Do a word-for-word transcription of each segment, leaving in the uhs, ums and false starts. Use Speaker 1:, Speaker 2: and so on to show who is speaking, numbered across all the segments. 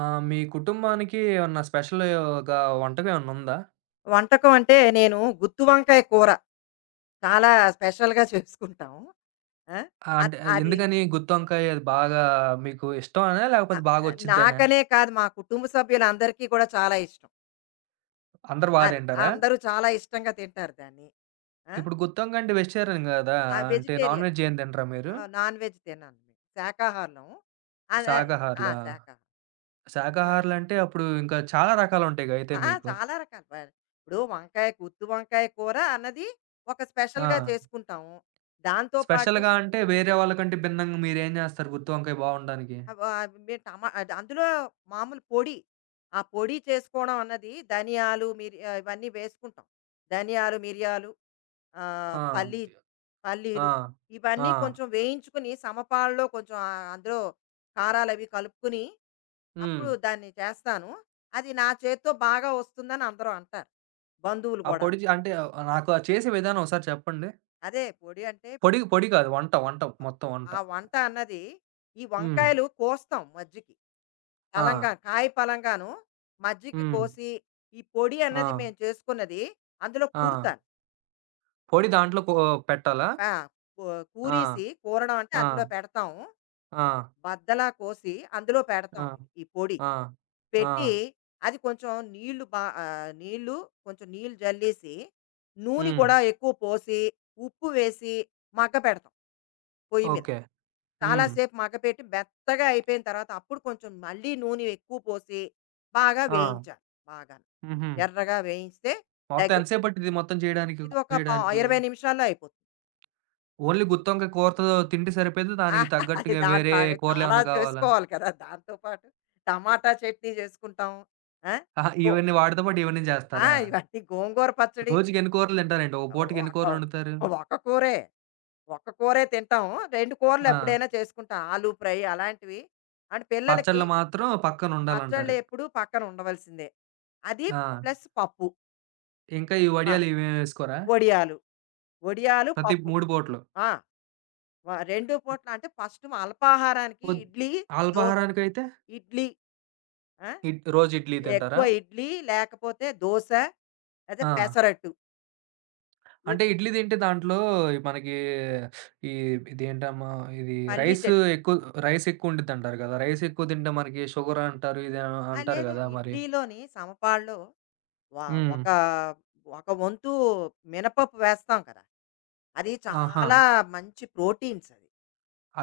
Speaker 1: ఆ! మీ కుటుంబానికి ఏమన్నా స్పెషల్‌గా వంటకం ఏమన్నా ఉందా?
Speaker 2: వంటకం అంటే నేను గుత్తి వంకాయ కూర చాలా స్పెషల్‌గా చేసుకుంటాం. ఆ!
Speaker 1: ఆహ్, అంటే
Speaker 2: అద్ అది
Speaker 1: ఎందుకని గుత్తొంకాయ అది బాగా మీకు ఇష్టమనా?
Speaker 2: అ
Speaker 1: లేకపోతే బాగొచ్చిద్దనా?
Speaker 2: నాకనే కాదు, మా కుటుంబ సభ్యులందరికీ కూడా చాలా ఇష్టం.
Speaker 1: అందరూ బా
Speaker 2: అది.
Speaker 1: తింటారా?
Speaker 2: అందరూ చాలా ఇష్టంగా తింటారు దాన్ని. ఆ!
Speaker 1: ఇప్పుడు గుత్తొంకాయ అంటే వెజిటేరియన్ గదా!
Speaker 2: ఆ,
Speaker 1: అంటే నాన్
Speaker 2: వెజిటేరియన్.
Speaker 1: వెజ్ ఏం తినరా మీరు?
Speaker 2: ఆహ్, నాన్ వెజ్ తినను. శాకాహారులం. అదే, ఆ! ఆ,
Speaker 1: శాకాహారులా?
Speaker 2: శాకాహారం. ఆ!
Speaker 1: శాకాహారులంటే అప్పుడు ఇంకా చాలా రకాలుంటాయిగా అయితే
Speaker 2: ఆ!
Speaker 1: మీకు.
Speaker 2: చాలా రకాలు. వ ఇప్పుడు వంకాయ గుత్తి వంకాయ కూర అన్నది ఒక
Speaker 1: ఆ!
Speaker 2: స్పెషల్‌గా చేసుకుంటాము. దాంతో పాటు
Speaker 1: స్పెషల్‌గా అంటే వేరే వాళ్ళకంటే భిన్నంగా మీరేం జేస్తారు గుత్తొంకాయ బావుండడానికి?
Speaker 2: అవ అవి మీరు టమా అది అందులో మామూలు పొడి. ఆ పొడి చేసుకోవడం అన్నది ధనియాలు, మిరి ఆహ్, ఇవన్నీ వేసుకుంటాం. ధనియాలు, మిరియాలు, ఆహ్,
Speaker 1: ఆ!
Speaker 2: పల్లి
Speaker 1: ఆ!
Speaker 2: పల్లీలు,
Speaker 1: ఆ!
Speaker 2: ఇవన్నీ కొంచెం వేయించుకుని, సమపాలలో కొంచెం, ఆహ్, అందులో కారాలవి కలుపుకొని
Speaker 1: హ్మ్.
Speaker 2: అప్పుడు దాన్ని చేస్తాను. అది నా చేత్తో బాగా వస్తుందని అందరూ అంటారు. బంధువులు
Speaker 1: ఆ పొడి
Speaker 2: గూడాను.
Speaker 1: జ అంటే నాకు అది చేసే విధానం ఒకసారి చెప్పండి?
Speaker 2: అదే పొడి అంటే
Speaker 1: పొడి పొడి కాదు. వంట, వంట. మొత్తం వంట.
Speaker 2: ఆ వంట అన్నది, ఈ
Speaker 1: హ్మ్.
Speaker 2: వంకాయలు కోస్తాం మధ్యకి.
Speaker 1: ఆ!
Speaker 2: పలంగా కాయ పలంగాను మజ్జిగ
Speaker 1: హ్మ్.
Speaker 2: కోసి, ఈ పొడి
Speaker 1: ఆ!
Speaker 2: అన్నది మేము చేసుకున్నది అందులో
Speaker 1: ఆ!
Speaker 2: కూరుతాను.
Speaker 1: పొడి దాంట్లో కో పెట్టాలా?
Speaker 2: ఆ! కూ
Speaker 1: ఆ!
Speaker 2: కూరేసి, కూరడం అంటే
Speaker 1: ఆ!
Speaker 2: అందులో పెడతాం.
Speaker 1: ఆ!
Speaker 2: బద్దలా కోసి అందులో
Speaker 1: ఆ!
Speaker 2: పెడతాం ఇది, ఈ పొడి.
Speaker 1: ఆ! ఆ!
Speaker 2: పెట్టి, అది కొంచెం నీళ్లు బా ఆహ్, నీళ్లు కొంచెం నీళ్లు జల్లేసి, నూనె
Speaker 1: హ్మ్.
Speaker 2: కూడా ఎక్కువ పోసి, ఉప్పు వేసి మగ్గపెడతాం పొయ్యి మీద.
Speaker 1: ఓకే.
Speaker 2: చాలా
Speaker 1: హ్మ్.
Speaker 2: సేపు మగ్గపెట్టి, మెత్తగా అయిపోయిన తర్వాత అప్పుడు కొంచెం మళ్ళీ నూనె ఎక్కువ పోసి బాగా
Speaker 1: ఆ!
Speaker 2: వేయించాలి, బాగాను.
Speaker 1: హుహు.
Speaker 2: ఎర్రగా వేయించితే
Speaker 1: మొత్తం
Speaker 2: దగ్గ
Speaker 1: ఎంత సేపు పట్టిద్ది మొత్తం చేయడానికి,
Speaker 2: ఇది
Speaker 1: కుక్
Speaker 2: ఒక పా
Speaker 1: చేయడానికి?
Speaker 2: ఇరవై నిమిషాల్లో అయిపోతుంది.
Speaker 1: ఓన్లీ గుత్తొంకాయ కూరతో తింటే సరిపోయిద్దా?
Speaker 2: ఆ,
Speaker 1: దానికి
Speaker 2: అది
Speaker 1: తగ్గట్టుగా
Speaker 2: దాని
Speaker 1: వేరే
Speaker 2: తాగే చాలా
Speaker 1: కూరలేమన్నా కావాలా?
Speaker 2: చేసుకోవాలి కదా! దాంతో పాటు టమాటా చట్నీ చేసుకుంటాం. ఆ!
Speaker 1: ఆహా!
Speaker 2: గో
Speaker 1: ఇవన్నీ వాటితో పాటు ఇవన్నీ
Speaker 2: ఆ!
Speaker 1: జేస్తారా?
Speaker 2: ఇవన్నీ గోంగూర పచ్చడి.
Speaker 1: రోజుకెన్ని కూరలు తింటారేంటి? ఒక పూటకి ఎన్ని కూరలొండుతారు?
Speaker 2: ఒక ఒక కూరే. ఒక్క కూరే తింటాం. రెండు కూరలు
Speaker 1: ఆ!
Speaker 2: ఎప్పుడైనా చేసుకుంటాం. ఆలు ఫ్రై అలాంటివి. అండ్ పిల్లలకి
Speaker 1: పచ్చడ్లు మాత్రం
Speaker 2: పచ్చళ్ళు
Speaker 1: పక్కనుండాలంటారు.
Speaker 2: ఎప్పుడూ పక్కన ఉండవలసిందే. అది
Speaker 1: ఆ!
Speaker 2: ప్లస్ పప్పు.
Speaker 1: ఇంకా ఈ
Speaker 2: ఆ!
Speaker 1: వడియాలు ఇవేమి వేసుకోరా?
Speaker 2: వడియాలు. వడియాలు,
Speaker 1: ప్రతి
Speaker 2: పప్పు.
Speaker 1: మూడు పూటలు.
Speaker 2: ఆ! వ రెండు పూట్ల అంటే, ఫస్ట్ అల్పాహారానికి
Speaker 1: పొద్
Speaker 2: ఇడ్లీ, దోస,
Speaker 1: అల్పాహారానికైతే
Speaker 2: ఇడ్లీ. ఆ!
Speaker 1: ఇడ్ రోజు ఇడ్లీ తింటారా?
Speaker 2: ఎక్కువ ఇడ్లీ, లేకపోతే దోస, లేదా
Speaker 1: ఆ!
Speaker 2: పెసరట్టు,
Speaker 1: అంటే
Speaker 2: ఇద్
Speaker 1: ఇడ్లీ తింటే దాంట్లో మనకి ఈ ఇదేంటమ్మా ఇది
Speaker 2: పల్లీ
Speaker 1: రైస్
Speaker 2: చట్నీ.
Speaker 1: ఎక్కువ రైస్ ఎక్కువుండిద్దంటారు కదా! రైస్ ఎక్కువ తింటే మనకి షుగర్ అంటారు, ఇది ఆహ్,
Speaker 2: ఆ!
Speaker 1: అంటారు
Speaker 2: లేదా,
Speaker 1: కదా! మరి.
Speaker 2: ఇడ్లీలోని సమపాల్లో వ
Speaker 1: హ్మ్.
Speaker 2: ఒక ఒక వంతు మినపప్పు వేస్తాం కదా! అది
Speaker 1: ఆహా!
Speaker 2: చాలా మంచి ప్రోటీన్స్ అది.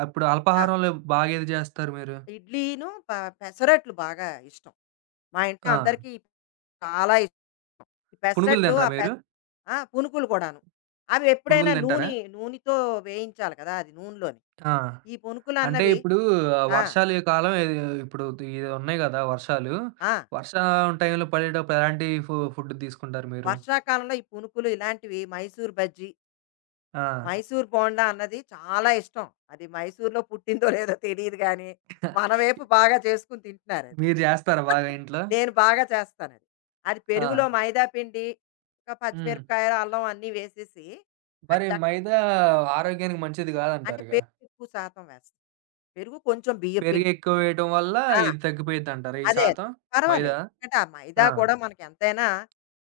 Speaker 1: అప్పుడు
Speaker 2: ఆ!
Speaker 1: అల్పాహారంలో బాగా ఏది చేస్తారు మీరు?
Speaker 2: ఇడ్లీను, ప పెసరట్లు బాగా ఇష్టం. మా ఇంట్లో
Speaker 1: ఆ!
Speaker 2: అందరికీ చాలా ఇష్టం. ఈ
Speaker 1: పునుగులు
Speaker 2: పెసరట్లు
Speaker 1: తినరా
Speaker 2: ఆ పె
Speaker 1: మీరు?
Speaker 2: ఆ! పునుకులు కూడాను. అవి ఎప్పుడైనా
Speaker 1: పునుగులు తింటారా?
Speaker 2: నూనె నూనెతో వేయించాలి కదా! అది నూనెలోని.
Speaker 1: ఆ!
Speaker 2: ఈ
Speaker 1: అంటే
Speaker 2: పునుకులన్నవి.
Speaker 1: ఇప్పుడు ఆహ్,
Speaker 2: ఆ!
Speaker 1: వర్షాలు ఈ కాలం ఎ ఇప్పుడు ఇ ఉన్నాయి గదా! వర్షాలు.
Speaker 2: ఆ!
Speaker 1: వర్షం టైంలో పడేటప్పుడు ఎలాంటి ఫు ఫుడ్ తీసుకుంటారు మీరు?
Speaker 2: వర్షాకాలంలో ఈ పునుకులు ఇలాంటివి, మైసూర్ బజ్జీ,
Speaker 1: ఆ!
Speaker 2: మైసూర్ బోండా అన్నది చాలా ఇష్టం. అది మైసూర్‌లో పుట్టిందో లేదో తెలీదు గానీ, మన వైపు బాగా చేసుకొని తింటున్నారది.
Speaker 1: మీరు జేస్తారా బాగా ఇంట్లో?
Speaker 2: నేను బాగా చేస్తానది. అది అది
Speaker 1: ఆ!
Speaker 2: పెరుగులో మైదా పిండి, ఇంకా
Speaker 1: హ్మ్.
Speaker 2: పచ్చిమిరపకాయ, అల్లం అన్నీ వేసేసి, అది
Speaker 1: మరి
Speaker 2: చక్
Speaker 1: మైదా ఆరోగ్యానికి మంచిది
Speaker 2: అంటే
Speaker 1: గాదంటారుగా?
Speaker 2: పెరుగు ఎక్కువ శాతం వేస్తాను. పెరుగు కొంచెం,
Speaker 1: పెరుగు
Speaker 2: బియ్యపిండి.
Speaker 1: ఎక్కువ వేయటం వల్ల
Speaker 2: ఆ!
Speaker 1: ఇది తగ్గిపోయిద్దంటారా ఈ
Speaker 2: అదే, అదే.
Speaker 1: శాతం? మైదా?
Speaker 2: పర్వాలేదు. ఎందుకంటే ఆ మైదా
Speaker 1: ఆ!
Speaker 2: కూడా మనకెంతైనా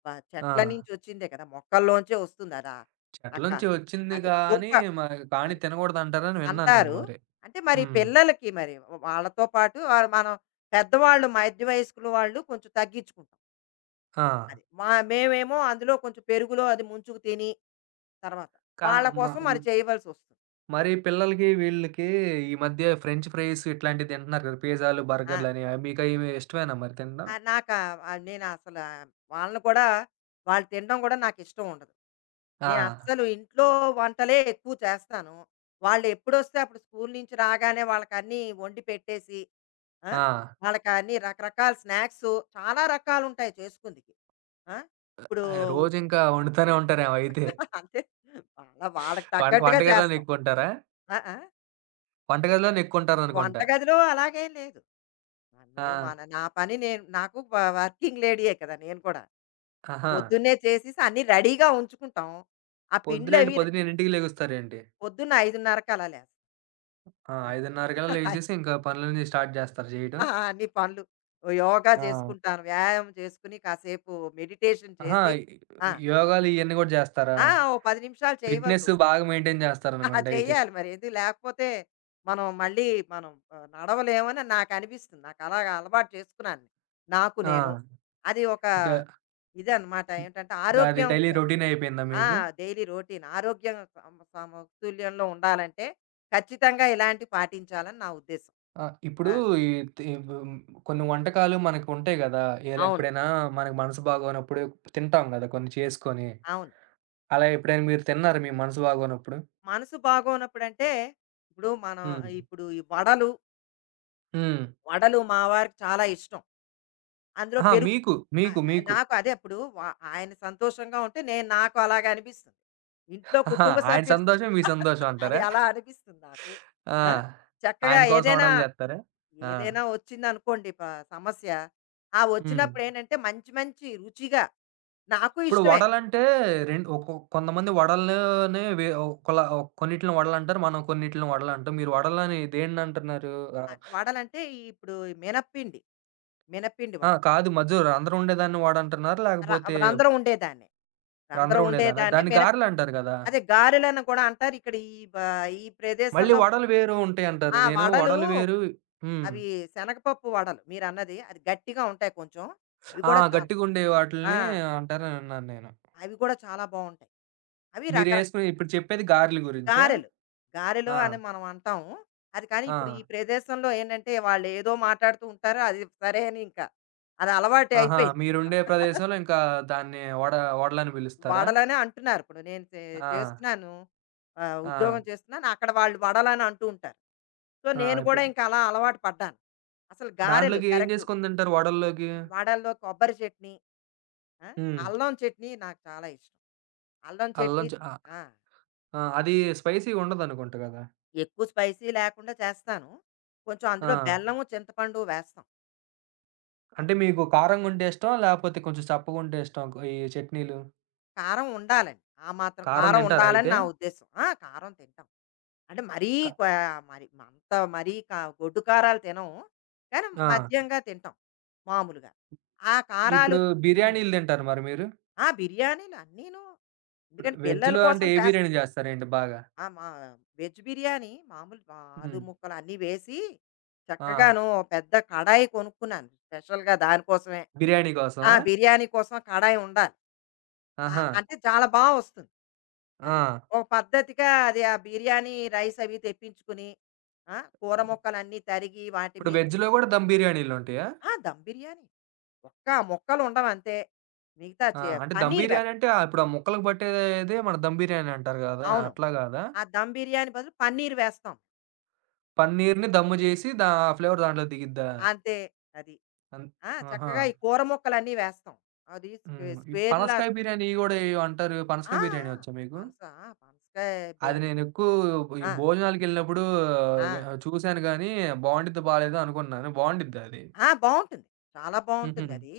Speaker 2: ప చెట్ల
Speaker 1: ఆ!
Speaker 2: నుంచి వచ్చిందే కదా! మొక్కల్లోంచే వస్తుంది అదా,
Speaker 1: చెట్ల
Speaker 2: అక్క.
Speaker 1: నుంచి వచ్చింది
Speaker 2: అదే.
Speaker 1: గానీ,
Speaker 2: దుంప.
Speaker 1: మరి కానీ
Speaker 2: అది.
Speaker 1: తినగూడదంటారని విన్నాను నేను
Speaker 2: అంటారు.
Speaker 1: మరి.
Speaker 2: అంటే మరి
Speaker 1: హ్మ్.
Speaker 2: పిల్లలకి మరి వాళ్ళతో పాటు, ఆహ్, మనం పెద్దవాళ్ళు, మధ్య వయస్కులు వాళ్ళు కొంచెం తగ్గించుకుంటాం.
Speaker 1: ఆ!
Speaker 2: అది. మా మేమేమో అందులో కొంచెం పెరుగులో అది ముంచుకు తిని తర్వాత
Speaker 1: కా
Speaker 2: వాళ్ళ
Speaker 1: మ
Speaker 2: కోసం మరి చేయవలసొస్తుంది.
Speaker 1: మరి
Speaker 2: అది.
Speaker 1: పిల్లలకి వీళ్ళకి ఈ మధ్య ఫ్రెంచ్ ఫ్రైస్ ఇట్లాంటివి తింటున్నారు కదా! పిజ్జాలు,
Speaker 2: ఆ!
Speaker 1: బర్గర్‌లని అవి మీకయి ఇష్టమేనా మరి తినడం?
Speaker 2: ఆ! నాకా, ఆహ్, నేనసల వాళ్ళని కూడా, వాళ్ళు తినడం కూడా నాకిష్టం ఉండదు.
Speaker 1: ఆ!
Speaker 2: నేనస్సలు ఇంట్లో వంటలే ఎక్కువ చేస్తాను. వాళ్ళెప్పుడొస్తే అప్పుడు, స్కూల్ నుంచి రాగానే వాళ్ళకన్నీ వండి పెట్టేసి, ఆ!
Speaker 1: ఆ!
Speaker 2: వాళ్ళకన్నీ రకరకాల స్నాక్సు చాలా రకాలుంటాయి చేసుకుందికి. ఆ! ఇప్పుడు
Speaker 1: అయి రోజింకా వండుతానే ఉంటారేమో అయితే.
Speaker 2: అంతే, వాళ్ళ వాళ్ళకి
Speaker 1: వంట
Speaker 2: తగ్గట్టుగా
Speaker 1: వంటగదిలోనే
Speaker 2: చేస్తాం.
Speaker 1: ఎక్కుంటారా?
Speaker 2: ఆ! ఆ!
Speaker 1: వంటగదిలోనే ఎక్కుంటారనుకుంటా.
Speaker 2: వంటగదిలో అలాగేం లేదు.
Speaker 1: ఆ!
Speaker 2: మేము మన నా పని, నేను, నాకు వ వర్కింగ్ లేడీయే కదా! నేను కూడా.
Speaker 1: ఆహా!
Speaker 2: పొద్దున్నే చేసేసి అన్నీ రెడీగా ఉంచుకుంటాం. ఆ
Speaker 1: పొద్దునేంటి
Speaker 2: పిండ్లవి ర్
Speaker 1: పొద్దున ఎన్నింటికి లెగుస్తారేంటి?
Speaker 2: పొద్దున్న 5:30కి అలా లేస్తాం.
Speaker 1: ఆ!
Speaker 2: ఆ!
Speaker 1: 5:30కల్లా లెగిసేసి ఇంకా పనులన్నీ స్టార్ట్ చేస్తారా చేయడం?
Speaker 2: ఆ! అన్ని పనులు, ఓ యోగా
Speaker 1: ఆ!
Speaker 2: చేసుకుంటాను. వ్యాయామం చేసుకొని కాసేపు మెడిటేషన్
Speaker 1: ఆహా!
Speaker 2: చేసి, ఆ!
Speaker 1: యోగాలు ఇయన్నీ గూడా జేస్తారా?
Speaker 2: ఆ! ఓ పది నిమిషాలు
Speaker 1: ఫిట్‌నెస్
Speaker 2: చేయవలసొస్తుంది.
Speaker 1: బాగా మెయింటైన్
Speaker 2: ఆ!
Speaker 1: జేస్తారనుకుంట అయితే.
Speaker 2: చెయ్యాలి మరి. ఇది లేకపోతే మనం మళ్ళీ, మనం, ఆహ్, నడవలేమని నాకనిపిస్తుంది. నాకలాగా అలవాటు చేసుకున్నాను. నాకు
Speaker 1: ఆ!
Speaker 2: నేను. అది ఒక
Speaker 1: ఇంకా
Speaker 2: ఇదనమాట. ఏంటంటే
Speaker 1: ఇంకా అది డైలీ
Speaker 2: ఆరోగ్యంకే,
Speaker 1: రొటీన్ అయిపోయిందా
Speaker 2: ఆ!
Speaker 1: మీకు?
Speaker 2: Daily routine. ఆరోగ్యం సమ సమతుల్యంలో ఉండాలంటే ఖచ్చితంగా ఇలాంటివి పాటించాలని నా ఉద్దేశం.
Speaker 1: ఆ! ఇప్పుడు
Speaker 2: ఆ!
Speaker 1: ఈ తి వ్ కొన్ని వంటకాలు మనకుంటాయి గదా! ఇలా
Speaker 2: అవును.
Speaker 1: ఎప్పుడైనా మనకు మనసు బాగోనప్పుడు తింటాం గదా! కొన్ని చేసుకొని.
Speaker 2: అవును.
Speaker 1: అలా ఎప్పుడైనా మీరు తిన్నారా మీ మనసు బాగోనప్పుడు?
Speaker 2: మనసు బాగోనప్పుడంటే, ఇప్పుడు మనం,
Speaker 1: హ్మ్.
Speaker 2: ఇప్పుడు ఈ వడలు,
Speaker 1: హ్మ్.
Speaker 2: వడలు మా వారికి చాలా ఇష్టం. అందులో
Speaker 1: అహా!
Speaker 2: పెరుగు.
Speaker 1: మీకు,
Speaker 2: ఆ!
Speaker 1: మీకు, మీకు.
Speaker 2: నాకు అదే, ఇప్పుడు వా ఆయన సంతోషంగా ఉంటే, నేను, నాకు అలాగే అనిపిస్తుంది. ఇంట్లో
Speaker 1: అహా!
Speaker 2: కుటుంబ
Speaker 1: ఆయన
Speaker 2: సభ్యులు.
Speaker 1: సంతోషం, మీ సంతోషం
Speaker 2: అది
Speaker 1: అంటారా?
Speaker 2: అలా అనిపిస్తుంది నాకు.
Speaker 1: ఆ!
Speaker 2: ఆ! చక్కగా
Speaker 1: ఆయన కోసం
Speaker 2: ఏదైనా,
Speaker 1: ఓడాలు జేత్తారా? ఆ!
Speaker 2: ఏదైనా వచ్చిందనుకోండి ప సమస్య. ఆ
Speaker 1: హ్మ్.
Speaker 2: వచ్చినప్పుడు ఏంటంటే మంచి మంచి రుచిగా నాకు
Speaker 1: ఇప్పుడు
Speaker 2: ఇష్టమే.
Speaker 1: వడలంటే రెం ఒకొ కొంతమంది వడలనే వే ఒకలా కొన్నిటిలిని వడలంటారు. మనం కొన్నిటిలిని వడలంటాం. మీరు వడలని దేన్నంటున్నారు? ఆహ్,
Speaker 2: అంటే వడలంటే, ఈ, ఇప్పుడు ఈ మినప్పిండి, మినప్పిండి
Speaker 1: ఆ! ఆ,
Speaker 2: వడలు.
Speaker 1: కాదు మధ్యలో రంధ్రం ఉండేదాన్ని వడంటున్నారా?
Speaker 2: ర
Speaker 1: లేకపోతే
Speaker 2: రంధ్రం ఉండేదాన్నే. రంధ్రం
Speaker 1: రంధ్రం ఉండేదానా?
Speaker 2: ఉండేదాన్ని
Speaker 1: దాన్ని
Speaker 2: మినప్
Speaker 1: గారెలంటారు గదా!
Speaker 2: అదే గారెలని కూడా అంటారు. ఇక్కడ ఈ బ ఈ
Speaker 1: మళ్ళీ
Speaker 2: ప్రదేశంలో
Speaker 1: వడలు వేరు ఉంటాయంటారు.
Speaker 2: ఆ
Speaker 1: నేను
Speaker 2: వడలు
Speaker 1: వడలు వేరు హ్మ్.
Speaker 2: అవి, శనగపప్పు వడలు మీరన్నది. అది గట్టిగా ఉంటాయి కొంచెం. అవి
Speaker 1: ఆ!
Speaker 2: కూడా చాలా,
Speaker 1: గట్టిగుండే
Speaker 2: ఆ!
Speaker 1: వాటిల్ని అంటారని విన్నాను నేను.
Speaker 2: అవి కూడా చాలా బావుంటాయి. అవి రకరక
Speaker 1: మీరేసుకుని ఇప్పుడు చెప్పేది గారెల గురించా?
Speaker 2: గారెలు. గారెలు అని
Speaker 1: ఆ!
Speaker 2: మనం అంటాము. అది, కానీ
Speaker 1: ఆ!
Speaker 2: ఇప్పుడు ఈ ప్రదేశంలో ఏంటంటే వాళ్ళేదో మాట్లాడుతూ ఉంటారు. అది సరే అని, ఇంకా అది అలవాటే
Speaker 1: ఆహా!
Speaker 2: అయిపోయింది.
Speaker 1: మీరుండే ప్రదేశంలో ఇంకా దాన్ని వడ వడలని పిలుస్తారా?
Speaker 2: వడలనే అంటున్నారు. ఇప్పుడు నేను చే
Speaker 1: ఆ!
Speaker 2: చేస్తున్నాను. ఆహ్,
Speaker 1: ఆ!
Speaker 2: ఉద్యోగం చేస్తున్నాను. అక్కడ వాళ్ళు వడలని అంటూ ఉంటారు. సో,
Speaker 1: ఆ!
Speaker 2: నేను కూడా
Speaker 1: ఇప్పుడు
Speaker 2: ఇంకా అలా అలవాటు పడ్డాను. అసలు గారెలు
Speaker 1: దాంట్లోకి ఏం
Speaker 2: కరెక్టు.
Speaker 1: చేసుకొని తింటారు వడల్లోకి?
Speaker 2: వడల్లో కొబ్బరి చట్నీ, ఆ!
Speaker 1: హ్మ్.
Speaker 2: అల్లం చట్నీ నాకు చాలా ఇష్టం. అల్లం
Speaker 1: అల్లం
Speaker 2: చట్నీ.
Speaker 1: చ ఆహ్,
Speaker 2: ఆ!
Speaker 1: ఆ! అది స్పైసీగా ఉండదనుకుంట గదా!
Speaker 2: ఎక్కువ స్పైసీ లేకుండా చేస్తాను. కొంచెం
Speaker 1: ఆ!
Speaker 2: అందులో బెల్లము, చింతపండు వేస్తాం.
Speaker 1: అంటే
Speaker 2: అది.
Speaker 1: మీకు కారంగుంటే ఇష్టమా? లేపోతే కొంచెం చప్పగుంటే ఇష్టమా ఈ చట్నీలు?
Speaker 2: కారం ఉండాలండి. ఆ మాత్రం
Speaker 1: కారం
Speaker 2: కారం
Speaker 1: తింటారా
Speaker 2: ఉండాలని
Speaker 1: అయితే?
Speaker 2: నా ఉద్దేశ్యం. ఆ! కారం తింటాం. అంటే మరీ
Speaker 1: క
Speaker 2: క్వ మరి అంత మరీ కా గొడ్డు కారాలు తినం. కానీ
Speaker 1: ఆ!
Speaker 2: మధ్యంగా తింటాం మామూలుగా. ఆ కారాలు.
Speaker 1: ఇప్పుడు
Speaker 2: హ్మ్.
Speaker 1: బిర్యానీలు తింటారా మరి మీరు?
Speaker 2: ఆ! బిర్యానీలు అన్నీను.
Speaker 1: ఇప్పుడు
Speaker 2: ఎందుకంటే పిల్లల
Speaker 1: వెజ్‌లో అంటే
Speaker 2: కోసం
Speaker 1: ఏ
Speaker 2: చేస్తాం.
Speaker 1: బిర్యానీ జేస్తారేంటి బాగా?
Speaker 2: ఆ! మా వెజ్ బిర్యానీ మామూలు, మా ఆలు
Speaker 1: హ్మ్.
Speaker 2: ముక్కలు అన్నీ వేసి,
Speaker 1: ఆ!
Speaker 2: చక్కగాను, ఓ పెద్ద కడాయి కొనుక్కున్నాను స్పెషల్‌గా దానికోసమే.
Speaker 1: బిర్యానీ
Speaker 2: ఆ!
Speaker 1: కోసమా?
Speaker 2: బిర్యానీ కోసం కడాయి ఉండాలి. ఆ!
Speaker 1: ఆహా!
Speaker 2: అంటే చాలా బా వస్తుంది.
Speaker 1: ఆ!
Speaker 2: అది. ఒక పద్ధతిగా అది ఆ బిర్యానీ రైస్ అవి తెప్పించుకుని, ఆ! కూర ముక్కలన్నీ తరిగి వాటి
Speaker 1: ఇప్పుడు
Speaker 2: మీద.
Speaker 1: వెజ్‌లో గూడా దమ్ బిర్యానీలుంటాయా?
Speaker 2: ఆ! దమ్ బిర్యానీ. ఒక్క ముక్కలు ఉండవంతే. మిగతా
Speaker 1: ఆ!
Speaker 2: చే
Speaker 1: అంటే దమ్
Speaker 2: పన్నీర్
Speaker 1: బిర్యానీ
Speaker 2: వేస్తాం.
Speaker 1: అంటే, ఇప్పుడు ఆ ముక్కలకు పట్టేదే మన దమ్ బిర్యానీ అంటారు గదా!
Speaker 2: అవును.
Speaker 1: అట్లా గాదా?
Speaker 2: ఆ దమ్ బిర్యానీ బదులు పన్నీర్ వేస్తాం.
Speaker 1: పన్నీర్‌ని దమ్ము చేసి దా ఆ ఫ్లేవర్ దాంట్లో దిగిద్దా?
Speaker 2: అంతే. అది.
Speaker 1: అన్
Speaker 2: ఆ!
Speaker 1: ఆహా!
Speaker 2: చక్కగా ఈ కూర ముక్కలన్నీ వేస్తాం. అది స్క్వే
Speaker 1: హ్మ్. ఈ
Speaker 2: స్క్వేర్‌లా
Speaker 1: పనసకాయ బిర్యానీ గూడా ఏయో అంటారు. పనసకాయ
Speaker 2: ఆ!
Speaker 1: బిర్యానీ
Speaker 2: ఆ!
Speaker 1: వచ్చా మీకు?
Speaker 2: పనస ఆ! పనసకాయ, బె
Speaker 1: అది నేనెక్కువ ఈ
Speaker 2: ఆ!
Speaker 1: భోజనాలకెళ్ళినప్పుడు
Speaker 2: ఆ!
Speaker 1: వె చూసాను గానీ, బావుండిద్దో బాలేదో అనుకున్నాను. బావుండిద్దా అది?
Speaker 2: ఆ! బావుంటుంది. చాలా
Speaker 1: హుహు.
Speaker 2: బావుంటుందది.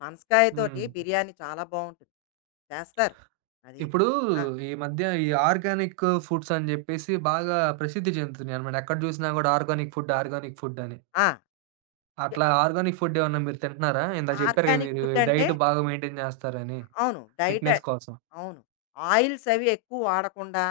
Speaker 2: పనసకాయ తోటి
Speaker 1: హ్మ్.
Speaker 2: బిర్యానీ చాలా బావుంటుంది. చేస్తారు. అది.
Speaker 1: ఇప్పుడు
Speaker 2: ఆ!
Speaker 1: ఈ మధ్య ఈ ఆర్గానిక్ ఫుడ్స్ అని జెప్పేసి బాగా ప్రసిద్ధి చెందుతున్నాయనమాట. ఎక్కడ జూసినా గూడా ఆర్గానిక్ ఫుడ్, ఆర్గానిక్ ఫుడ్ అని.
Speaker 2: ఆ! య
Speaker 1: అట్లా ఆర్గానిక్ ఫుడ్ ఏమన్నా మీరు తింటున్నారా? ఇందాక చెప్పారు గదా!
Speaker 2: ఆర్గానిక్
Speaker 1: మీరు
Speaker 2: ఫుడ్ అంటే
Speaker 1: డైట్ బాగా మెయింటైన్ జేస్తారని
Speaker 2: అవును. డైట్
Speaker 1: ఫిట్‌నెస్ కోసం.
Speaker 2: అవును. ఆయిల్స్ అవి ఎక్కువ వాడకుండా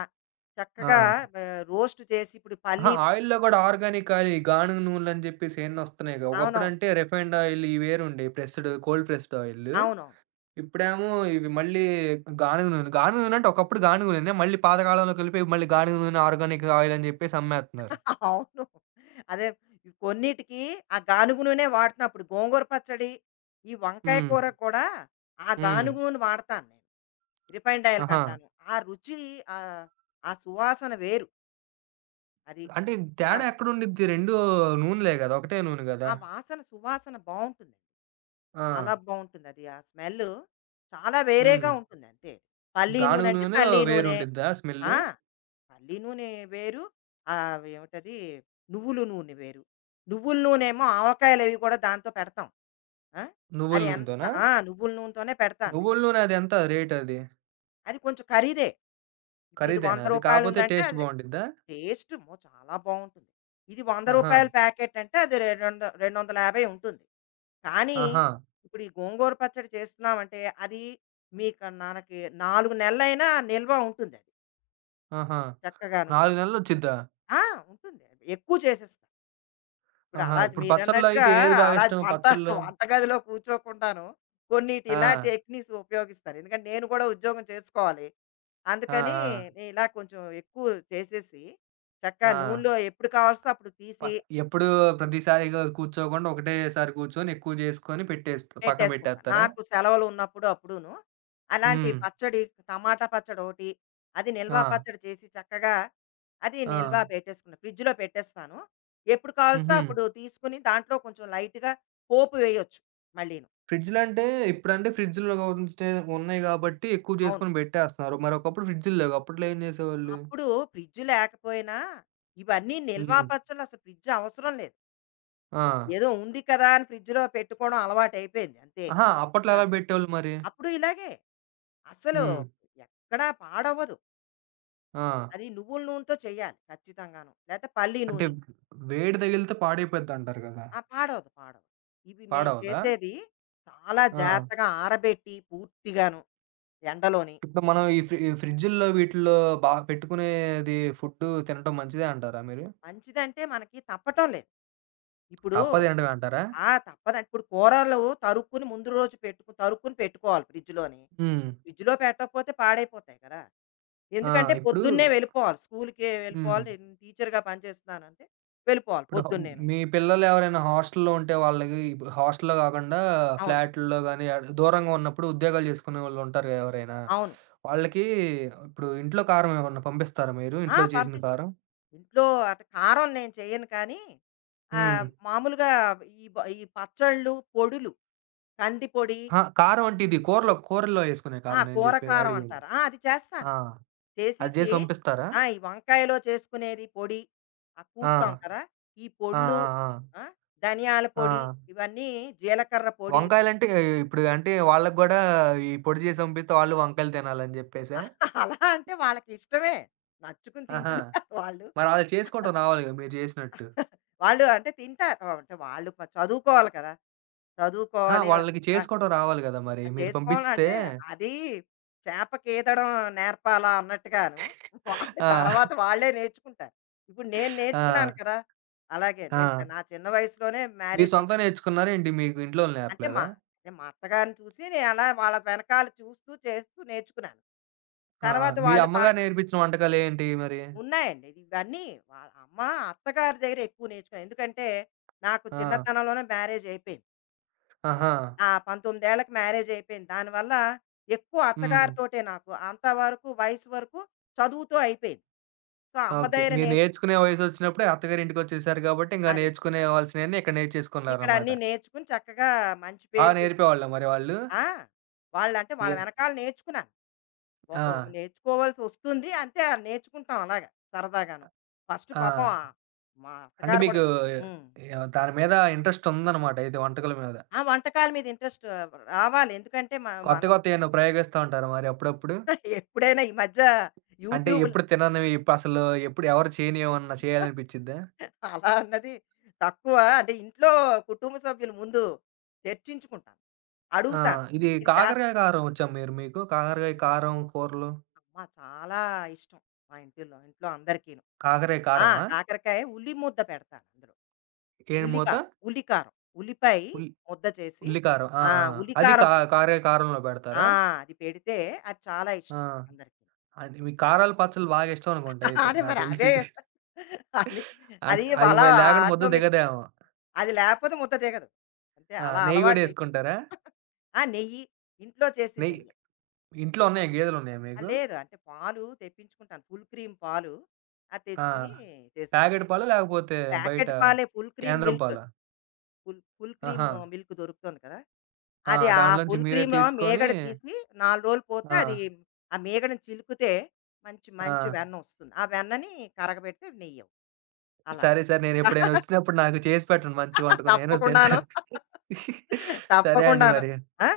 Speaker 1: ఆ!
Speaker 2: చక్కగా, ఆహ్, రోస్ట్ చేసి, ఇప్పుడు
Speaker 1: అహా!
Speaker 2: పల్లి.
Speaker 1: ఆయిల్‌లో గూడా ఆర్గానిక్ ఆయిల్ ఈ గానుగ నూనెలని జెప్పేసి ఇయన్నొస్తున్నాయిగా.
Speaker 2: అవునవును.
Speaker 1: ఒకప్పుడంటే రిఫైన్డ్ ఆయిల్ ఇయి వేరుండేయి. ప్రెస్డ్ కోల్డ్ ప్రెస్డ్ ఆయిల్లు.
Speaker 2: అవునవును.
Speaker 1: ఇప్పుడేమో ఇవి మళ్ళీ గానుగ నూనె. గానుగ నూనె అంటే ఒకప్పుడు గానుగ నూనె. మళ్ళీ పాతకాలంలోకి వెళ్ళిపోయి మళ్ళీ గానుగ నూనె, ఆర్గానిక్ ఆయిల్ అని జెప్పేసి అమ్మేత్తన్నారు.
Speaker 2: అవును. అదే కొన్నిటికి ఆ గానుగు నూనె వాడుతున్నా. ఇప్పుడు గోంగూర పచ్చడి, ఈ వంకాయ
Speaker 1: హ్మ్.
Speaker 2: కూర కూడా ఆ
Speaker 1: హ్మ్.
Speaker 2: గానుగు నూనె వాడతాను నేను. రిఫైన్డ్ ఆయిల్
Speaker 1: ఆహా!
Speaker 2: కంటాను. ఆ రుచి, ఆహ్, ఆ సువాసన వేరు. అది.
Speaker 1: అంటే
Speaker 2: ఆ!
Speaker 1: తేడా ఎక్కడుండిద్ది? రెండు నూనెలే గదా! ఒకటే నూనె గదా!
Speaker 2: ఆ వాసన సువాసన బావుంటుంది.
Speaker 1: ఆ!
Speaker 2: చాలా బావుంటుంది అది. ఆ స్మెల్ చాలా
Speaker 1: హ్మ్.
Speaker 2: వేరేగా ఉంటుంది అంతే. పల్లి
Speaker 1: గానుగ
Speaker 2: నూనె అంటే
Speaker 1: నూనె
Speaker 2: పల్లి నూనె.
Speaker 1: వేరుండిద్దా
Speaker 2: ఆ!
Speaker 1: స్మెల్లు?
Speaker 2: పల్లి నూనె వేరు. ఆహ్, ఏమిటది, నువ్వుల నూనె వేరు. నువ్వుల నూనేమో ఆవకాయలు అవి కూడా దాంతో పెడతాం. ఆ!
Speaker 1: నువ్వుల
Speaker 2: అది ఎంత,
Speaker 1: నూనెతోనా?
Speaker 2: ఆ! నువ్వుల నూనెతోనే పెడతాను
Speaker 1: నువ్వుల
Speaker 2: నేను.
Speaker 1: నూనె అదెంత రేటది?
Speaker 2: అది కొంచెం ఖరీదే. ఇప్పుడు ఇది రూ.
Speaker 1: ఖరీదేనా అది?
Speaker 2: వంద
Speaker 1: కాపోతే
Speaker 2: ఉందంటే
Speaker 1: టేస్ట్
Speaker 2: అది,
Speaker 1: బావుండిద్దా?
Speaker 2: టేస్ట్ అమ్మో! చాలా బావుంటుంది. ఇది రూ. వంద
Speaker 1: ఆహా!
Speaker 2: ప్యాకెట్ అంటే అది రె రెండు 250 ఉంటుంది. కానీ
Speaker 1: ఆహా!
Speaker 2: ఇప్పుడు ఈ గోంగూర పచ్చడి చేస్తున్నామంటే అది మీకు, మనకి నాలుగు నెలలైనా నిల్వ ఉంటుందది
Speaker 1: ఆహా!
Speaker 2: చక్కగాను.
Speaker 1: నాలుగు నెలలొచ్చిద్దా?
Speaker 2: ఆ! ఉంటుంది. ఎక్కువ చేసేస్తాం. ఇప్పుడు
Speaker 1: ఆహా!
Speaker 2: అలా
Speaker 1: ఇప్పుడు పచ్చడ్లో
Speaker 2: మీరన్నట్టుగా
Speaker 1: అయితే ఏది బాగా
Speaker 2: అలా
Speaker 1: ఇష్టం
Speaker 2: వంట
Speaker 1: పచ్చడ్లో?
Speaker 2: వంటగదిలో కూర్చోకుండాను కొన్నిటి
Speaker 1: ఆ!
Speaker 2: ఇలాంటి టెక్నిక్స్ ఉపయోగిస్తారు. ఎందుకంటే నేను కూడా ఉద్యోగం చేసుకోవాలి.
Speaker 1: ఆ!
Speaker 2: అందుకని
Speaker 1: ఆ!
Speaker 2: నేను ఇలా కొంచెం ఎక్కువ చేసేసి, చక్కగా
Speaker 1: ఆ!
Speaker 2: నూనెలో ఎప్పుడు కావాల్సో అప్పుడు
Speaker 1: ప
Speaker 2: తీసి
Speaker 1: ఎప్పుడు ప్రతిసారి ఇగ కూర్చోకుండా ఒకటేసారి కూర్చొని ఎక్కువ జేసుకొని పెట్టేస్త పక్కన
Speaker 2: పెట్టేసుకుంటా.
Speaker 1: పెట్టేస్తారా?
Speaker 2: నాకు సెలవులు ఉన్నప్పుడు అప్పుడూను. అలాంటి
Speaker 1: హ్మ్.
Speaker 2: పచ్చడి, టమాటా పచ్చడి ఒకటి, అది నిల్వ
Speaker 1: ఆ!
Speaker 2: పచ్చడి చేసి చక్కగా, అది
Speaker 1: ఆ!
Speaker 2: నిల్వ పెట్టేసుకున్నా. ఫ్రిడ్జ్‌లో పెట్టేస్తాను. ఎప్పుడు కావాల్సో
Speaker 1: హుహు.
Speaker 2: అప్పుడు తీసుకొని దాంట్లో కొంచెం లైట్‌గా పోపు వేయొచ్చు మళ్ళీను.
Speaker 1: ఫ్రిడ్జ్‌లంటే ఇప్పుడంటే ఫ్రిడ్జ్‌లో ఉంటే ఉన్నాయి గాబట్టి ఎక్కువ
Speaker 2: అవును.
Speaker 1: జేసుకొని బెట్టేస్తున్నారు. మరి ఒకప్పుడు ఫ్రిడ్జ్‌లు లేవు. అప్పట్లో ఏం జేసేవాళ్ళు?
Speaker 2: అప్పుడు ఫ్రిడ్జ్ లేకపోయినా ఇవన్నీ నిల్వ
Speaker 1: హ్మ్.
Speaker 2: పచ్చళ్ళు, అసలు ఫ్రిడ్జ్ అవసరం లేదు.
Speaker 1: ఆ!
Speaker 2: ఏదో ఉంది కదా అని ఫ్రిడ్జ్‌లో పెట్టుకోవడం అలవాటైపోయింది అంతే.
Speaker 1: అహా! అప్పట్లో
Speaker 2: ఆ!
Speaker 1: ఎలా బెట్టేవాళ్ళు మరి?
Speaker 2: అప్పుడు ఇలాగే అస్సలు
Speaker 1: హ్మ్.
Speaker 2: ఎక్కడా పాడవ్వదు.
Speaker 1: ఆ!
Speaker 2: అది నువ్వుల నూనెతో చేయాలి ఖచ్చితంగాను. లేతే పల్లి
Speaker 1: అంటే
Speaker 2: నూనె.
Speaker 1: వేడి తగిలితే పాడైపోద్దంటారు కదా!
Speaker 2: ఆ! పాడవదు, పాడవదు. ఇవి మేము
Speaker 1: పాడవదా?
Speaker 2: చేసేది చాలా
Speaker 1: ఆ!
Speaker 2: జాగ్రత్తగా ఆరబెట్టి పూర్తిగాను ఎండలోని.
Speaker 1: ఇప్పుడు మనం ఈ ఫ్రి ఫ్రిడ్జుల్లో వీటిల్లో బా పెట్టుకునేది ఫుడ్డు తినటం మంచిదే అంటారా మీరు?
Speaker 2: మంచిదంటే మనకి తప్పటం లేదు. ఇప్పుడు,
Speaker 1: తప్పదేంటమే అంటారా?
Speaker 2: ఆ! తప్పదు. ఇప్పుడు కూరలు తరుక్కుని, ముందు రోజు పెట్టుకు తరుక్కుని పెట్టుకోవాలి ఫ్రిడ్జ్‌లోని.
Speaker 1: హ్మ్.
Speaker 2: ఫ్రిడ్జ్‌లో పెట్టకపోతే పాడైపోతాయి కదా!
Speaker 1: ఆ!
Speaker 2: ఎందుకంటే
Speaker 1: ఇప్పుడు
Speaker 2: పొద్దున్నే వెళ్ళిపోవాలి. స్కూల్‌కే
Speaker 1: హ్మ్.
Speaker 2: వెళ్ళిపోవాలి. నేను టీచర్‌గా పనిచేస్తున్నానంటే వెళ్ళిపోవాలి
Speaker 1: ఇప్పుడు హ
Speaker 2: పొద్దున్నేను.
Speaker 1: మీ పిల్లలు ఎవరైనా హాస్టల్‌లో ఉంటే వాళ్ళకి ఇప్పుడు హాస్టల్‌లో కాకుండా
Speaker 2: అవును.
Speaker 1: ఫ్లాట్‌ల్లో గాని ఆడ దూరంగా ఉన్నప్పుడు ఉద్యోగాలు చేసుకునేవాళ్ళు ఉంటారు కదా ఎవరైనా.
Speaker 2: అవును.
Speaker 1: వాళ్ళకి ఇప్పుడు ఇంట్లో కారం ఏమన్నా పంపిస్తారా మీరు?
Speaker 2: ఆ!
Speaker 1: ఇంట్లో చేసిన
Speaker 2: పంపిస్తా.
Speaker 1: కారం?
Speaker 2: ఇంట్లో అటు కారం నేను చెయ్యను కానీ,
Speaker 1: హ్మ్.
Speaker 2: ఆహ్, మామూలుగా ఈ బ ఈ పచ్చళ్ళు, పొడులు, కందిపొడి.
Speaker 1: అహా! కారం అంటే ఇది కూరలో కూరల్లో యేసుకునే
Speaker 2: ఆ!
Speaker 1: కారం నేను
Speaker 2: కూర
Speaker 1: జెప్పేది
Speaker 2: కారం
Speaker 1: అడిగేది.
Speaker 2: అంటారు. ఆ! అది చేస్తాను.
Speaker 1: ఆ! అది
Speaker 2: చేసేసి,
Speaker 1: జేసి పంపిస్తారా?
Speaker 2: ఆ! ఈ వంకాయలో చేసుకునేది పొడి. ఆ!
Speaker 1: ఆ!
Speaker 2: కూరుతాం కదా! ఈ
Speaker 1: ఆ!
Speaker 2: పొళ్ళు,
Speaker 1: ఆ! ఆ!
Speaker 2: ఆ! ధనియాల పొడి,
Speaker 1: ఆ!
Speaker 2: ఇవన్నీ, జీలకర్ర పొడి.
Speaker 1: వంకాయలంటే ఇప్పుడు అంటే వాళ్ళకి గూడా ఈ పొడి జేసి పంపిస్తే వాళ్ళు వంకాయలు తినాలని జెప్పేసా?
Speaker 2: అహ! అలా అంటే వాళ్ళకిష్టమే. నచ్చుకుని
Speaker 1: ఆహా!
Speaker 2: తింటున్నారు వాళ్ళు.
Speaker 1: మరి ఆళ్ళు చేసుకోవటం రావాలి గదా! మీరు జేసినట్టు.
Speaker 2: వాళ్ళు అంటే తింటారు. అంటే వాళ్ళు ప చదువుకోవాలి కదా!
Speaker 1: అహా!
Speaker 2: చదువుకోవాలి.
Speaker 1: వాళ్ళకి
Speaker 2: ఆ!
Speaker 1: చేసుకోవటం రావాలి గదా! మరి
Speaker 2: అది
Speaker 1: మీరు పంపిస్తే.
Speaker 2: చేసుకోవాలంటే అది, చేపకేదడం నేర్పాలా అన్నట్టుగాను. వాళ్ళు
Speaker 1: ఆ!
Speaker 2: తర్వాత వాళ్ళే నేర్చుకుంటారు. ఇప్పుడు నేను నేర్చుకున్నాను
Speaker 1: ఆ!
Speaker 2: కదా! అలాగే,
Speaker 1: ఆ!
Speaker 2: నేను చ- నా చిన్న వయసులోనే
Speaker 1: మీరు
Speaker 2: మ్యారేజ్ అయ్యి,
Speaker 1: సొంతంగా నేర్చుకున్నారా ఏంటి? మీకు ఇంట్లోళ్ళు
Speaker 2: అంటే మా
Speaker 1: నేర్పలేదా?
Speaker 2: అంటే మా అత్తగారిని చూసి, నేను అలా వాళ్ళ వెనకాల చూస్తూ, చేస్తూ నేర్చుకున్నాను.
Speaker 1: ఆ!
Speaker 2: తర్వాత
Speaker 1: మీ
Speaker 2: వాళ్ళు పా
Speaker 1: అమ్మగారు నేర్పించిన వంటకాలేంటి మరి?
Speaker 2: ఉన్నాయండి. ఇది- ఇవన్నీ వాళ్ళ అమ్మ, అత్తగారి దగ్గర ఎక్కువ నేర్చుకున్నాను. ఎందుకంటే నాకు
Speaker 1: ఆ!
Speaker 2: చిన్నతనంలోనే మ్యారేజ్ అయిపోయింది. అది.
Speaker 1: ఆహా!
Speaker 2: ఆ! పందొమ్మిది ఏళ్ళకి మ్యారేజ్ అయిపోయింది. దానివల్ల ఎక్కువ
Speaker 1: హ్మ్.
Speaker 2: అత్తగారితోటే నాకు. అంతవరకు వయసు వరకు చదువుతో అయిపోయింది. సో, అమ్మ
Speaker 1: ఓకే.
Speaker 2: దగ్గర
Speaker 1: మీరు
Speaker 2: నేర్చు
Speaker 1: నేర్చుకునే వయసొచ్చినప్పుడే అత్తగారింటికొచ్చేసారు గాబట్టి, ఇంక
Speaker 2: అది.
Speaker 1: నేర్చుకునేవాల్సినయన్నీ ఇక్కడ
Speaker 2: ఇక్కడ
Speaker 1: నేర్చేసుకున్నారనమాట.
Speaker 2: అన్నీ నేర్చుకుని చక్కగా మంచి
Speaker 1: బాగా
Speaker 2: పేరు తె
Speaker 1: నేర్పేవాళ్ళా మరి వాళ్ళు?
Speaker 2: ఆ! వాళ్ళంటే వాళ్ళ
Speaker 1: ఏ
Speaker 2: వెనకాల నేర్చుకున్నాను.
Speaker 1: ఆ!
Speaker 2: ఒక నేర్చుకోవాల్సొస్తుంది. అంతే, ఆ నేర్చుకుంటాం అలాగా సరదాగాను. ఫస్ట్
Speaker 1: ఆ!
Speaker 2: పాపం ఆ మా
Speaker 1: అంటే
Speaker 2: అత్తగారు కూడా.
Speaker 1: మీకు
Speaker 2: హ్మ్.
Speaker 1: యాహ్, దాని మీద ఇంట్రెస్టుందనమాట అయితే వంటకాల మీద.
Speaker 2: ఆ! వంటకాల మీద ఇంట్రెస్ట్ రావాలి. ఎందుకంటే మ
Speaker 1: కొత్త
Speaker 2: మనం
Speaker 1: కొత్తయేమన్నా ప్రయోగిస్తా ఉంటారా మరి అప్పుడప్పుడు?
Speaker 2: ఎప్పుడైనా, ఈ మధ్య
Speaker 1: అంటే
Speaker 2: యూట్యూబ్‌లు.
Speaker 1: ఎప్పుడు తిననివి ఇప్పుడసలు ఎప్పుడు ఎవరు చేయనియేమన్నా చేయాలనిపిచ్చిద్దా?
Speaker 2: అలా అన్నది తక్కువ. అంటే ఇంట్లో కుటుంబ సభ్యుల ముందు చర్చించుకుంటాను.
Speaker 1: ఆ!
Speaker 2: అడుగుతాను.
Speaker 1: ఇది
Speaker 2: ఇది చేస్త
Speaker 1: కాకరకాయ కారం వచ్చా మీరు మీకు? కాకరకాయ కారం కూరలు?
Speaker 2: అమ్మ చాలా ఇష్టం మా ఇంటిలో ఇంట్లో అందరికీను.
Speaker 1: కాకరకాయ
Speaker 2: ఆ!
Speaker 1: కారమా?
Speaker 2: కాకరకాయ ఉల్లి ముద్ద పెడతాను అందులో.
Speaker 1: ఏం మూత?
Speaker 2: ఉల్లికారం, ఉల్లికారం, ఉల్లిపాయ
Speaker 1: ఉల్
Speaker 2: ముద్ద చేసి,
Speaker 1: ఉల్లి కారం. ఆ!
Speaker 2: ఆ!
Speaker 1: ఆ! అది కా
Speaker 2: ఉల్లికారం పెట్టి,
Speaker 1: కాకరకాయ కారంలో పెడతారా?
Speaker 2: ఆ! అది పెడితే అది చాలా
Speaker 1: ఆ!
Speaker 2: ఇష్టం అందరికీ.
Speaker 1: అంటే మీకు
Speaker 2: ఆ!
Speaker 1: కారాలు, పచ్చళ్ళు బాగా ఇష్టం అనుకుంటా అయితే
Speaker 2: అదే
Speaker 1: నాకు
Speaker 2: మరి
Speaker 1: తెలిసి.
Speaker 2: అవే అది,
Speaker 1: అంటే
Speaker 2: అది
Speaker 1: అయి
Speaker 2: అలా
Speaker 1: మరి లేకుండా ముద్ద
Speaker 2: ఆటోమేటిక్,
Speaker 1: దిగదేమో.
Speaker 2: అది లేకపోతే ముద్ద దిగదు. అంతే,
Speaker 1: ఆ!
Speaker 2: అలా
Speaker 1: నెయ్యి గూడా
Speaker 2: అలవాటు అయిపోయింది.
Speaker 1: యేసుకుంటారా?
Speaker 2: ఆ! నెయ్యి ఇంట్లో చేసిన
Speaker 1: నెయ్యి
Speaker 2: నెయ్యే.
Speaker 1: ఇంట్లో ఉన్నాయా? గేదెలున్నాయా
Speaker 2: ఆ!
Speaker 1: మీకు?
Speaker 2: లేదు, అంటే పాలు తెప్పించుకుంటాను. ఫుల్ క్రీమ్ పాలు అది
Speaker 1: ఆ!
Speaker 2: తెచ్చుకొని చేసుకుంటాను.
Speaker 1: ప్యాకెట్ పాలా? లేకపోతే బయట
Speaker 2: ప్యాకెట్ పాలే, ఫుల్ క్రీమ్
Speaker 1: కేంద్రం
Speaker 2: మిల్క్.
Speaker 1: పాలా?
Speaker 2: ఫుల్ ఫుల్ క్రీమ్
Speaker 1: ఆహా!
Speaker 2: మిల్క్ దొరుకుతుంది కదా!
Speaker 1: ఆ!
Speaker 2: అది, ఆ
Speaker 1: దాంట్లోంచి
Speaker 2: ఫుల్
Speaker 1: మీరే
Speaker 2: క్రీమ్‌లో
Speaker 1: తీసుకొని
Speaker 2: మీగడ తీసి, నాలుగు రోజులు పోతే
Speaker 1: ఆ!
Speaker 2: అది, ఆ మీగడని చిలుకితే మంచి
Speaker 1: ఆ!
Speaker 2: మంచి వెన్న వస్తుంది. ఆ వెన్నని కరగబెడితే నెయ్యవుతుంది. అలాగా.
Speaker 1: సరే, సరే. నేనెప్పుడైనా వచ్చినప్పుడు నాకు చేసి పెట్టండి మంచి వంటకం. నేను
Speaker 2: తప్పకుండాను.
Speaker 1: తింటాను. సరే అండి
Speaker 2: తప్పకుండాను.
Speaker 1: మరి.
Speaker 2: ఆ!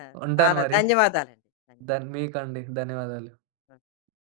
Speaker 2: ఆ!
Speaker 1: ఉంటాను
Speaker 2: చాలా
Speaker 1: మరి.
Speaker 2: ధన్యవాదాలండి. ధన్య
Speaker 1: ధన్ మీకండి. ధన్యవాదాలు.
Speaker 2: ఆ!